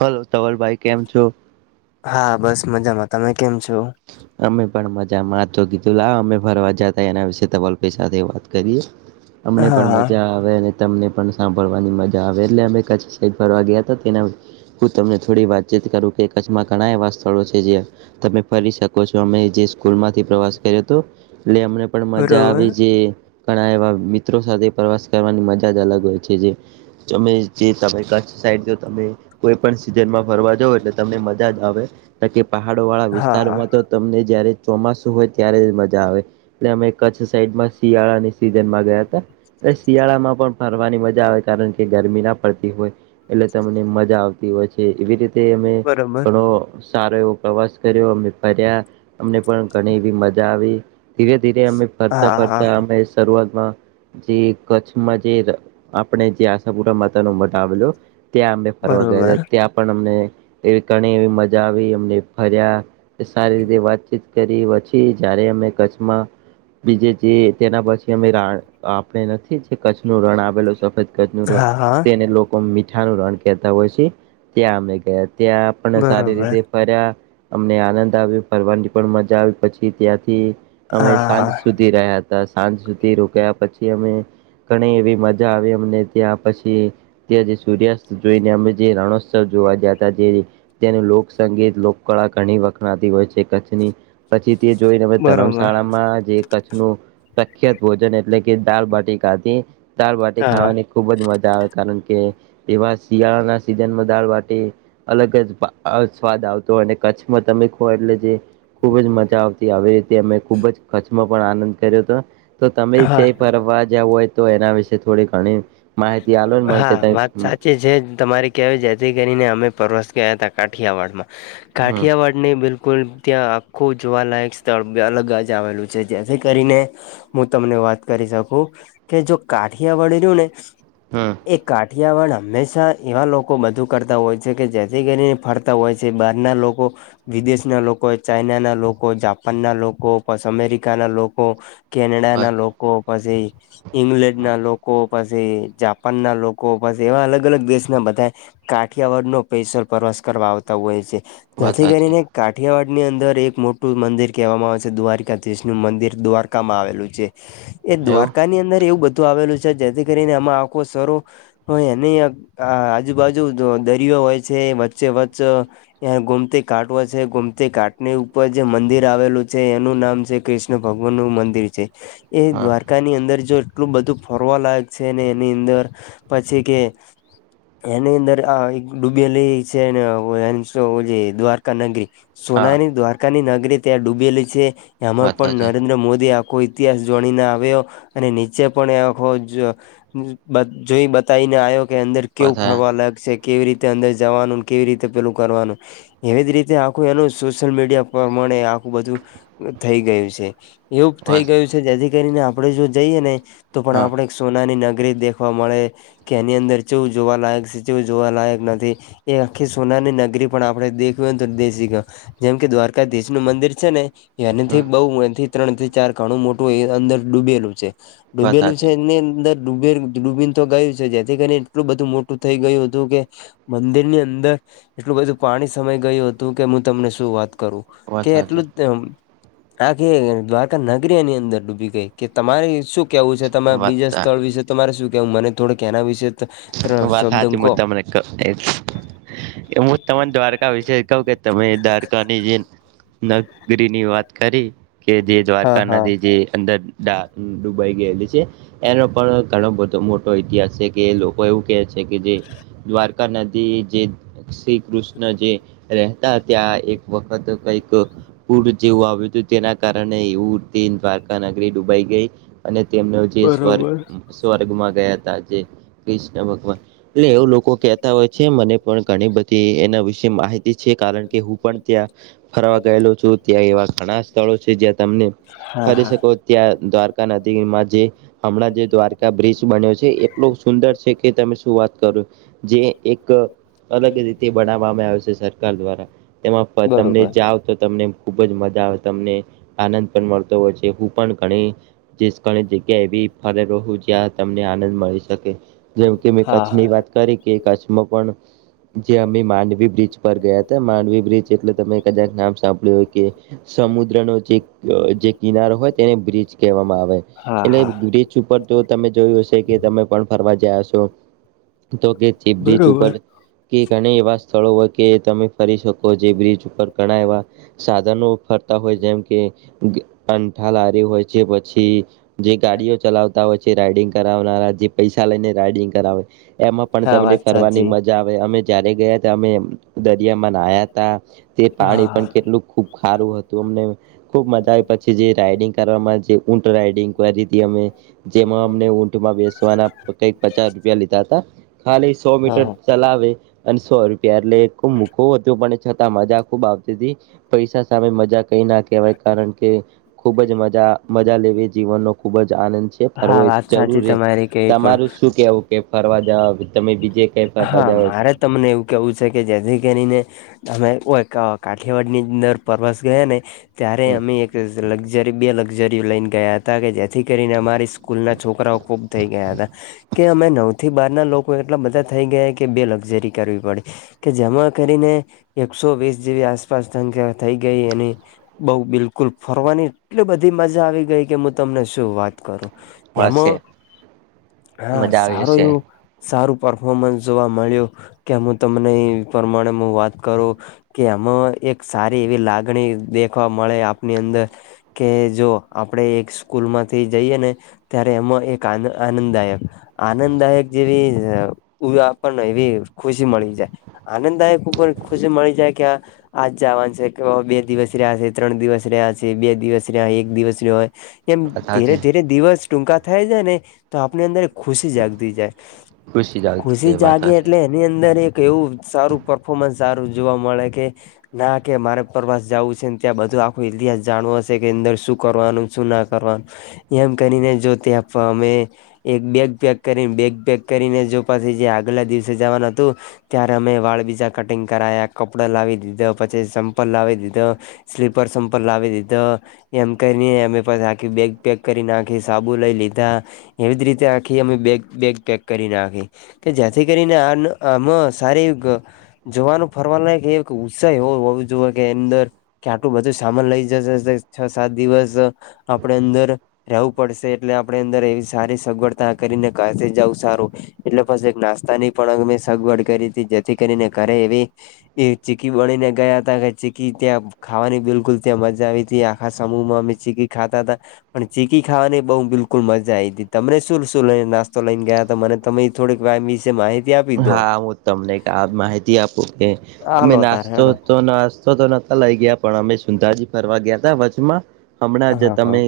Hello ધવલભાઈ કેમ છો? હા બસ મજામાં તમે કેમ છો? અમે પણ મજામાં તો કીધું લા અમે ફરવા જાતા એના વિસે ધવલભાઈ સાથે વાત કરીએ. અમને હા પણ હા મજા આ તમને પણ સાંભળવાની મજા આવે એટલે અમે કચ્છ સાઇડ ફરવા ગયા તેના હું તમને થોડી વાતચીત કરું કે કચ્છમાં ઘણા એવા સ્થળો છે જે તમે ફરી શકો છો અમે જે સ્કૂલ માંથી પ્રવાસ કર્યો હતો એટલે અમને પણ મજા બરોબર આવી જે ઘણા એવા મિત્રો સાથે પ્રવાસ કરવાની મજા જ અલગ હોય છે જે તમે જે તમે કચ્છ સાઇડ જો તમે કોઈ પણ સીઝનમાં ફરવા જવ એટલે તમને મજા જ આવે કે પહાડો વાળા હા હા વિસ્તારોમાં તો તમને જયારે ચોમાસું હોય ત્યારે મજા આવે. એટલે અમે કચ્છ સાઈડમાં શિયાળાની સિઝનમાં ગયા હતા. ને શિયાળામાં પણ ફરવાની મજા આવે કારણ કે ગરમી ના પડતી હોય. એટલે તમને મજા આવતી હોય છે, એવી રીતે અમે બરોબર ઘણો સારો એવો પ્રવાસ અમે ફર્યા અમને પણ ઘણી એવી મજા આવી. ધીરે ધીરે અમે ફરતા હા હા ફરતા અમે શરૂઆતમાં જે કચ્છમાં જે આપણે જે આશાપુરા માતા ન મઢ આવેલો ત્યાં અમે ફરવા બરોબર ગયા ત્યાં પણ અમને ઘણી એવી મજા આવી અમને ફર્યા. સારી રીતે વાતચીત કરી પછી જારે અમે કચ્છમાં બીજે જે તેના પછી અમે રણ આપણે નથી જે કચ્છ નું રણ આવેલું સફદ હા હા તેને લોકો મીઠાનું રણ કેતા હોય છે ત્યાં અમે ગયા ત્યાં પણ સારી બરોબર રીતે ફર્યા અમને આનંદ આવ્યો ફરવાની પણ મજા આવી પછી ત્યાંથી અમે હા હા સાંજ સુધી રહ્યા હતા સાંજ સુધી રોકયા પછી અમે ઘણી એવી મજા આવે અમને ત્યાં પછી ત્યા સૂર્યાસ્ત જોઈને જે રણોત્સવ જોવા જયા હતા જે તેનું લોકસંગીત ઘણી વખણાતી હોય છે કચ્છની પછી તે જોઈને બરોબર ધર્મશાળામાં જે પ્રખ્યાત ભોજન એટલે કે દળબાટી ખાધી દળબાટી હા ખાવાની - ખુબ જ મજા આવે કારણ કે એવા શિયાળાના સીઝનમાં દાળ બાટી અલગ જ સ્વાદ આવતો અને કચ્છમાં તમે ખો એટલે જે ખુબ જ મજા આવતી હ રીતે અમે ખુબ જ કચ્છમાં પણ આનંદ કર્યો હતો. તો તમે હા જે ફરવા જવ હોય તો એના વિશે થોડી ઘણી માહિતી આલો ને મને હા કે ત વાત સાચી છે તમારી જેથી કરીને અમે પરવાસ ગયા હતા કાઠિયાવાડમાં હમ કાઠિયાવાડ ને બિલકુલ ત્યાં આખું જોવાલાયક સ્થળ અલગ જ આવેલું છે જેથી કરીને હું તમને વાત કરી શકું કે જો કાઠિયાવાડ રયુ ને હા એ કાઠિયાવાડ હંમેશા એવા લોકો બધું કરતા હોય છે કે જેથી કરીને ફરતા હોય છે બહારના લોકો વિદેશ ના લોકો ચાઈના ના લોકો જાપાન ના લોકો પસ અમેરિકા ના લોકો કેનેડા ના લોકો પાસી ઈંગ્લેન્ડ ના લોકો પાસી જાપાનના લોકો બસ એવા અલગ અલગ દેશના બધા કાઠિયાવાડ નો સ્પેશલ પ્રવાસ કરવા આવતા હોય છે, વાત જેથી સાચી કરીને કાઠીયાવાડ ની અંદર એક મોટું મંદિર કહેવામાં આવે છે, દ્વારકાધીશ નું મંદિર, દ્વારકામાં આવેલું છે. એ એવું દ્વારકાની અંદર એવું બધું આવેલું છે જેથી કરીને આમાં આખો શરો હ એની આ આજુબાજુ દરિયો હોય છે વચ્ચે વચ્ચ ગોમતી ઘાટ હો છે ગોમતી ઘાટની ઉપર જે મંદિર આવેલું છે એનું નામ છે ક્રિષ્ણ કષ્ણ ભગવાન નું મંદિર છે એ હા દ્વારકા ની અંદર જો એટલું બધું ફરવા લાયક છે અને ની અંદર પછી કે એની અંદર આ એક ડૂબેલી છે એને [unintelligible] ઓલી દ્વારકા નગરી હા સોનાની દ્વારકાની નગરી ત્યાં ડૂબેલી છે, એમાં વાત પણ સાચી નરેન્દ્ર મોદી આ કોઈ ઇતિહાસ જોડીને આવ્યો અને નીચે પણ એ આખો જ બ જોઈ બતાવીને આયો કે અંદર વાત કેવું ફરવાલાયક સે. કેવી રીતે અંદર જવાનું, ને કેવી રીતે પેલું કરવાનું એવી જ રીતે આખું એનું સોશિયલ મીડિયા પ્રમાણે આખું બધું થઈ ગયું છે. એવુંપ થઈ વાત ગયું છે જેથી કરીને આપડે જો જઈએ ને તો પણ એક હા આપણેે સોનાની નગ રી દેખવા મળે, કે એની અંદર ચેવું જોવાલાયક સે, ચેવું જોવાલાયક નથી એ આખી સોનાની નગરી પણ આપડે દેખવીન હોય તો દેશિકો જેમ કે દ્વારકાધીશ નું મંદિર છે ને હમ એનાથી બઉ એથી ત્રણ થી ચાર ઘણું મોટું એ અંદર ડૂબેલું છે. વાત ડૂબેલું છે હાચી એની અંદર ડૂબેલું ડૂબીન તો ગયું છે જેથી કરીને એટલું બધું મોટું થઇ ગયું હતું કે મંદિર ની અંદર એટલું બધું પાણી સમાય ગયું હતું, કે હું તમને શું વાત કરું. વાત કે હાચી એટલું જ તમ આ કે દ્વારકા નગરી એની અંદર ડૂબી ગઈ, કે તમારે શું કેવું છે તમાર વાત બીજા? સા સ્થળ વિશે તો મારે શું કેવું? મને થોડીક એના વિશે ત ત્રણ વાત શબ્દ હાચી હું કહો તમને [unintelligible] એ હું તમને દ્વારકા વિશે કહું કે તમે દ્વારકા ની જે નગરીની વાત કરી, કે જે હા દ્વારકા હા નદી જે અંદર ડા ડુબાઈ ગયેલી સે. એનો પણ ઘણો બધો મોટો ઇતિહાસ છે, કે એ લોક કો એવું કે છે કે જે દ્વારકા નદી જે શ્રી કૃષ્ણ જે રહેતા ત્યાં એક વખત કંઈ ક પૂર જેવું આવ્યું તું, તેના કારણે એ ઉ તે દ્વારકા નગરી ડુબાઈ ગઈ. અને તેમનો જે સ્વર્ગ-સ્વર્ગમાં ગયા તા જે કૃષ્ણ ભગવાન એટલે એવું લોકો કેતા હોય છે, મને પણ ઘણી બધી એના વિશે માહિત તી કારણ કે હું પણ ત્યાં ફરવા ગયેલો છું, ત્યાં એવા ઘણા સ્થળો છે, જ્યાં તમને હા ફરી હા શકો ત્યાં દ્વારકા નદીમાં જે હમણાં જે દ્વારકા બ્રિજ બન્યો છે, એ એટલો સુંદર છે કે તમે શું વાત કરો જે એક અલગ રીતે બનાવવામાં આવે છે સરકાર દ્વારા. તેમાં પ તમને બરોબર જાવ તો તમને ખુબ જ મજા આવે, તમને આનંદ પણ મળતો હોય છે. હું પણ ઘણી જે સ્કળે જગ્યા એવી ફરેલો હુ, જ્યાં તમને આનંદ મળી શકે. જેઉં કે મે હા કચ્છની હા વાત કરી કે કચ્છમાં પણ જે અમે માંડવી બ્રિજ પર ગયા તા માંડવી બ્રિજ, એટલે તમે કદાક નામ સાંભળ્યું હોય કે સમુદ્રનો જે અહ જે કિનારો હોય તેને બ્રિજ કહેવામાં આવે. હા એટલે હા બીચ ઉપર તો તમે જોયું હશે કે તમે પણ ફરવા જયા હશો, તો કે ચીપ બીચ બરોબર ઉપર કે ઘણે એવા સ્થળો હોય, કે તમે ફરી શક [unintelligible] જે બ્રિજ ઉપર ઘણા એવા સાધનો ફરતા હોય, જેમ કે કંઠા લારી હોય છે, પછી જે ગાડીઓ ચલાવતા હોય છે, રાઈડિંગ કરાવનારા જે પૈસા લઈને રાઈડિંગ કરાવે, એમાં પણ હા તમને વાત ફરવાની સાચી મજા આવ અમે જયારે ગયાતા અમે દરિયા માં નાયાતા તે પાણી હા પણ કેટલુ ખુબ ખારું હતુ અમને ખુબ મજા આવે પછી જે રાઈડિંગ કરવામાં જે ઊંટ રાઈડિંગ કરી હતી, અમે જેમાં અમને ઊંટમાં બેસવાના કાઈ પચાસ રૂપિયા લીધા તા, ખાલી સો મીટર હા ચલાવે અને સો રૂપિયા, એટલે એ ખૂબ મૂકો હતો પણ છતા, મજા ખુબ આવતી તી. પૈસા સામે મજા કંઈ ના કહેવાય, કારણ કે ખૂબ જ મજા-મજા લેવી જીવનનો ખૂબ જ આનંદ છે, ફરવો હા એક વાત સાચી જરૂર હે તમારી કઈ પણ તમારુ શું કેવું કે ફરવા જાવા હા, મારે તમને એવું કેવું છે, કે જેથી કરીને અમે કો કાઠિયાવાડ ની અંદર પ્રવાસ ગયા ને ત્યારે છો અમે એક લક્ઝરી બે લક્ઝરીઓ લઈને ગયા હતા, કે જેથી કરીને અમારી સ્કૂલના છોકરાઓ ખૂબ થઈ, ગયા હતા. કે અમે નવ થી બાર ના લોકો એટલા બધા થઈ ગયા કે બે લક્ઝરી કરવી પડે કે જમા કરીને એકસો વીસ જેવી આસપાસ સંખ્યા થઈ ગઈ. એની બહું બિલકુલ ફરવાની એટલી બધી મજા આવી ગઈ. કે હું તમને શું વાત કરુ એમાં હશે હા, મજા આવી સારું હશે એવુ સારું પરફોર્મન્સ જોવા મળ્યું કે હું તમને પ્રમાણે હુ, વાત કરુ કે એમાં એક સારી એવી લાગણી દેખવા મળે આપની અંદર કે જો આપણે એક સ્કૂલમાંથી જઈએ ને ત્યારે એમાં એક આનંદાયક આનંદાયક જેવી આપણને એવી ખુશી મળી જાય. આનંદાયકર ખુશી મળી જાય, કે આ આજ જવાનું છે કે બે દિવસ રહ્યા છે ત્રણ દિવસ રહ્યા છે. બે દિવસ રહ્યા એક દિવસ રહ હોય એમ વાત ધીરે સાચી ધીરે દિવસ ટૂંકા થાય જાય ને તો આપની અંદર ખુશી જાગતી જાય. ખુશી જ આવતી ખુશી છે વાત જાગે સાચી એટલે એની અંદર એક એવું સારું પરફોર્મન્સ સારું જોવા મળે કે ના કે મારે પ્રવાસ જવું છેને. ત્યાં બધું આખો ઇતિહાસ જાણવો હશે કે અંદર શું કરવાનું શું ના એમ કરીને જો તે અમે એક બેગ પેક કરીને બેગ પેક કરીને જો પછી જે આગલા દિવસે જવાનું હતુ. ત્યારે અમે વાળ બીજા કટિંગ કરાયા કપડા લાવી દીધો પછી ચમ્પલ લાવી દીધો. સ્લીપર સંપર લાવી દીધો. એમ કરીને અમે પાછા આખી બેગ પેક કરીને આખી સાબુ લઈ લીધા એવી જ રીતે આખી અમે બેગ બેગ કરી નાખી કે જેથી કરીને આ આમાં સારી જોવાનું ફરવાનું લાયક એ ઉત્સાહી હોવ હો જોઈએ કે અંદર કે આટલું બધું સામાન લઈ જશે છ સાત દિવસ આપડ અંદર રહેવું પડશે એટલે આપડ અંદર એવી સારી સગવડતા કરીને જાવ સારું એટલે પછી એક નાસ્તા ની પણ મે સગવડ કરી હતી જેથી કરીને ઘરે એવી એ ચીકી બનીને ગયા હતા કે ચીકી ત્યાં ખાવાની બિલકુલ ત્યાં મજા આવી હતી આખા સમૂહમાં અમે ચીકી ખાતા હતા પણ ચીકી ખાવાની બહુ બિલકુલ મજા આવી હતી તમને શું શું લઈને નાસ્તો લઈને ગયા. મને તમે થોડીક વિશે માહિતી આપી દો હા હું તમને આ માહિતી આપું કે અમે હાલો તાર નાસ્તો હેડો તો નાસ્તો તો નોતા લઈ ગયા પણ અમે સુંંધાજી ફરવા ગયા હતા વચમાં હમણાં જ હા હા તમે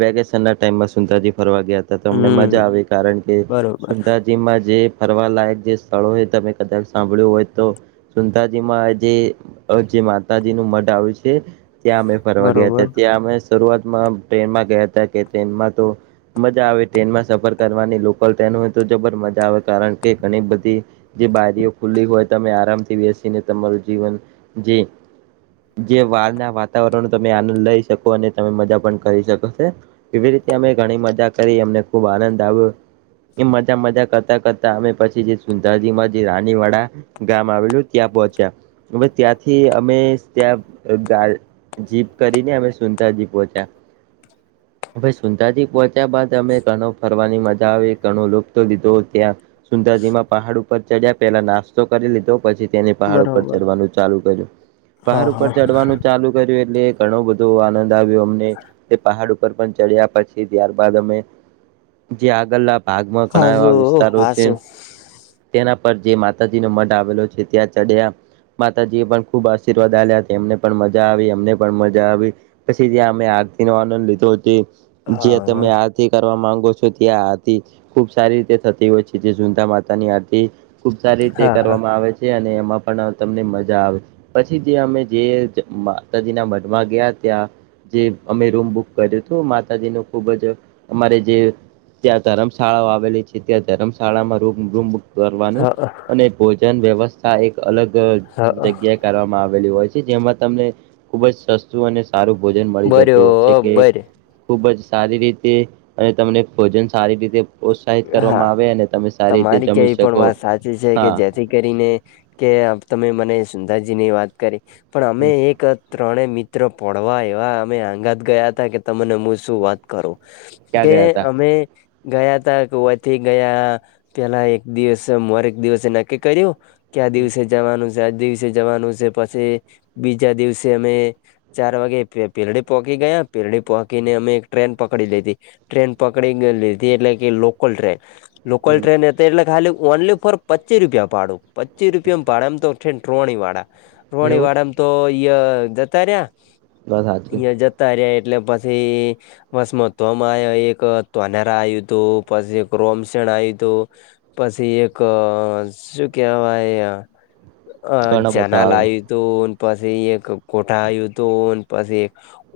વેકેશના ટાઈમે સુંદરાજીમાં ફરવા ગયા અમને હમ મજા આવે કારણ કે બરોબર સુંદરાજીમાં જે ફરવાલાયક જે સ્થળો તમે કદાચ સાંભળ્યું હોય તો સુંદરાજીમાં જે જે માતાજી નું મઢં આવે છે. ત્યાં અમે ફરવા ગયા બરોબર હતા ત્યાં અમે શરૂઆતમાં ટ્રેનમાં ગયા હતા કે ટ્રેનમાં તો મજા આવે ટ્રેનમાં સફર કરવાની લોકલ ટ્રેન હોય તો જબર મજા આવે. કારણ કે ઘણી બધી જે બારીઓ ખુલ્લી હોય તમે આરામથી બેસીને તમારું જીવન જે જે વાળના વાતાવરણનો તમે આનંદ લઈ શકો અને તમે મજા પણ કરી શકો છે. એવી રીતે અમે ઘણી મજા કરી અમને ખુબ આનંદ આવ્યો એ મજા મજા કરતા કરતા અમે પછી સુંદાજીમાં જે રાનીવાડા ગામ આવેલું ત્યાં પહોંચ્યા. હવે ત્યાંથી અમે ત્યાં ગ જીપ કરીને અમે સુંદરાજી પહોંચ્યા. સુંધાજી પોહોચ્યા બાદ અમે ઘણું ફરવાની મજા ઘણો લતો લીધો ત્યાં સુંદરજીમાં પહાડ ઉપર ચડ્યા પેલા નાસ્તો કરી લીધો. પછી તેને પહાડ ઉપર બરોબર ચડવાનું ચાલુ કર્યું, હા પહાડ ઉપર હા ચડવાનું ચાલુ કર્યું એટલે ઘણો બધો આનંદ આવ્યો અમને, તે પહાડ ઉ ચડ્યા પછી ત્યારબાદ અમે જે આગળના ભાગમાં ઘણા એવા હાજુ વિસ્તારો હાસુ તેના પર જે માતાજી નો મઢ આવેલો છે ત્યાં ચડ્યા. માતાજી એ પણ ખુબ આશીર્વાદ આપ્યા હતા એમને પણ મજા આવી એમને પણ મજા આવી. પછી જ્યાં અમે આરતી નો આનંદ લીધો તે હા જ્યા તમે આરતી કરવા માંગો છો ત્યાં આરતી ખુબ સારી રીતે થતી હોય છે. જે સુંતા માતા ની આરતી ખુબ સારી રીતે હા હા કરવામાં આવે છે અને એમાં પણ તમને મજા આવે. પછી જે અમે જે માતાજીના મનમાં ગયા ત્યાં જે અમે રૂમ બુક કર્યું તું માતાજી નું ખુબ જ અમારે જે ત્યાં તરમ શાળા આવેલી છે ત્યાં તરમ શાળામાં રૂમ રૂમ કરવાનું હા અને ભોજન વ્યવસ્થા એક અલગ જે હા જગ્યા કરવામાં આવેલી હોય છે જેમાં તમને ખુબ જ સસ્તું અને સારું ભોજન મળી જતું હોય છે કે બરોબર ખુબ જ સારી રીતે અને તમને ભોજન સારી રીતે પ્રોત્સાહિત હા કરવામાં આવે અને તમે સારી રીતે તમારી તે જમી પણ શકો વાત સાચી છે કે હા જે થી કરીને કે તમે મને સુંંધાજી ની વાત કરી પણ અમે એક ત્રણે મિત્ર પનવા આયવા અમે આંગાત ગયા હતા કે તમને હું શું વાત કરું? ક્યાં કે ગયા તા અમે ગયા તા તો અથી ગયા પેલા એક દિવસે મોરે એક દિવસે નક્કી કર્યું. ક્યા દિવસે જવાનું છે, આજ દિવસે જવાનું છે પછી બીજા દિવસે અમે ચાર વાગે પેરડી પોગી ગયા પેરડી પોગીને અમે એક ટ્રેન પકડી લીધી. ટ્રેન પકડી લીધી એટલે કે લોકલ ટ્રેન. લોકલ ટ્રેન એટલે ખાલી ઓનલી ફોર પચીસ રૂપિયા ભાડું, પચી રૂપિયા ભાડા મા ટ્રોણી વાળા રણી એવું વાળામાં તો ઈ જતા રયા, બસ સાચું ટી હજાર તા રયા એટલે પછી બસમાં તોમાં આયા એક તું આવ્યું તુ પછી એક રોમશન આવ્યું તુ પછી એક શું કેહેવાય, અ ઘણો બધા જેના આવે લાવી તું ન પછી એક કોઠા આવ્યું તો ન પછી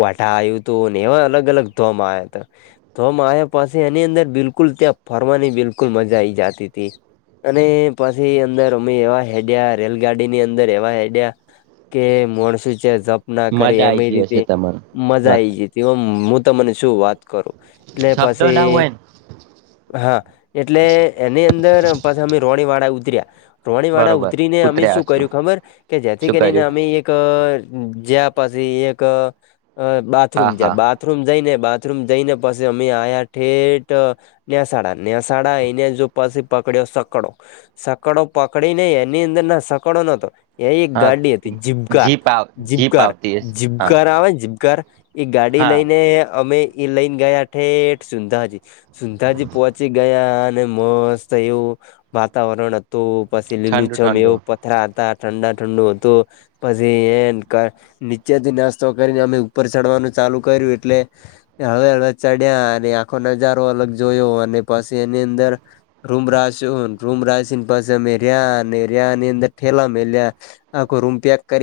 વાટા આવ્યું તું ને એવા અલગ અલગ ધોમ આવ્યા તા. ધોમ આયા પસે એની અંદર બિલકુલ ત્યાં ફરવાની બિલકુલ મજા આયી જાતી તી. અને પછી અંદર અમે એવા હેડિયા રેલગાડીની અંદર એવા હેડિયા કે માણસું છે જપ ના કરી મજા એમ આઈ ગઈ રીતે હશે તમારે મજા વાત આઈ જી તે હું તમને શું વાત કરું, ને શબ્દો ના પછી હોય ને હા એટલે એની અંદર પછે અમે રોણી વાળા ઉતર્યા. રોણી વાળા બરોબર ઉતરીને અમે ઉતર્યા શું છો કર્યું ખબર કે જેથી શું કરીને કર્યું અમે એક એક જ્યા પછી એક બાથરૂમ હા હા ગ્યા બા બાથરૂમ જઈને બાથરૂમ જઈને પછી અમ મે આયા ઠેટ નેસાડા નેસાડા આઇ ને જો પછી પકડ્યો સકડો. સકડો પકડી ને એની અંદર ના સકડો નતો એ એક હા ગાડી હતી જીભકાર. જીપ આવ જીપ જીભકાર, આવતી હશે હા જીભકાર આવે જીભકાર એ ગાડી હા લઈને અમે ઈ લઈને ગયા ઠેઠ સુંંધાજી સુંંધાજી પહોંચી ગયા અન ને મસ્ત એવું વાતાવરણ હતું પછી ઠંડુ લીલુંછમ ઠંડુ એવું ત્યાં હતા ઠંડા ઠંડુ હતુ પછી એમ નીચેથી નાસ્તો કરીને અમે ઉપર ચડવાનું ચાલુ કર્યું એટલે હવે હવે ચડ્યા અને આખો નજારો અલગ જોયો અને પછી એની અંદર રૂમરાસી રૂમરાશિની પાસે અમે ર્યા અને ર્યા ની અંદર ઠેલા મેલ્યા. આખો રૂમ પેક કરી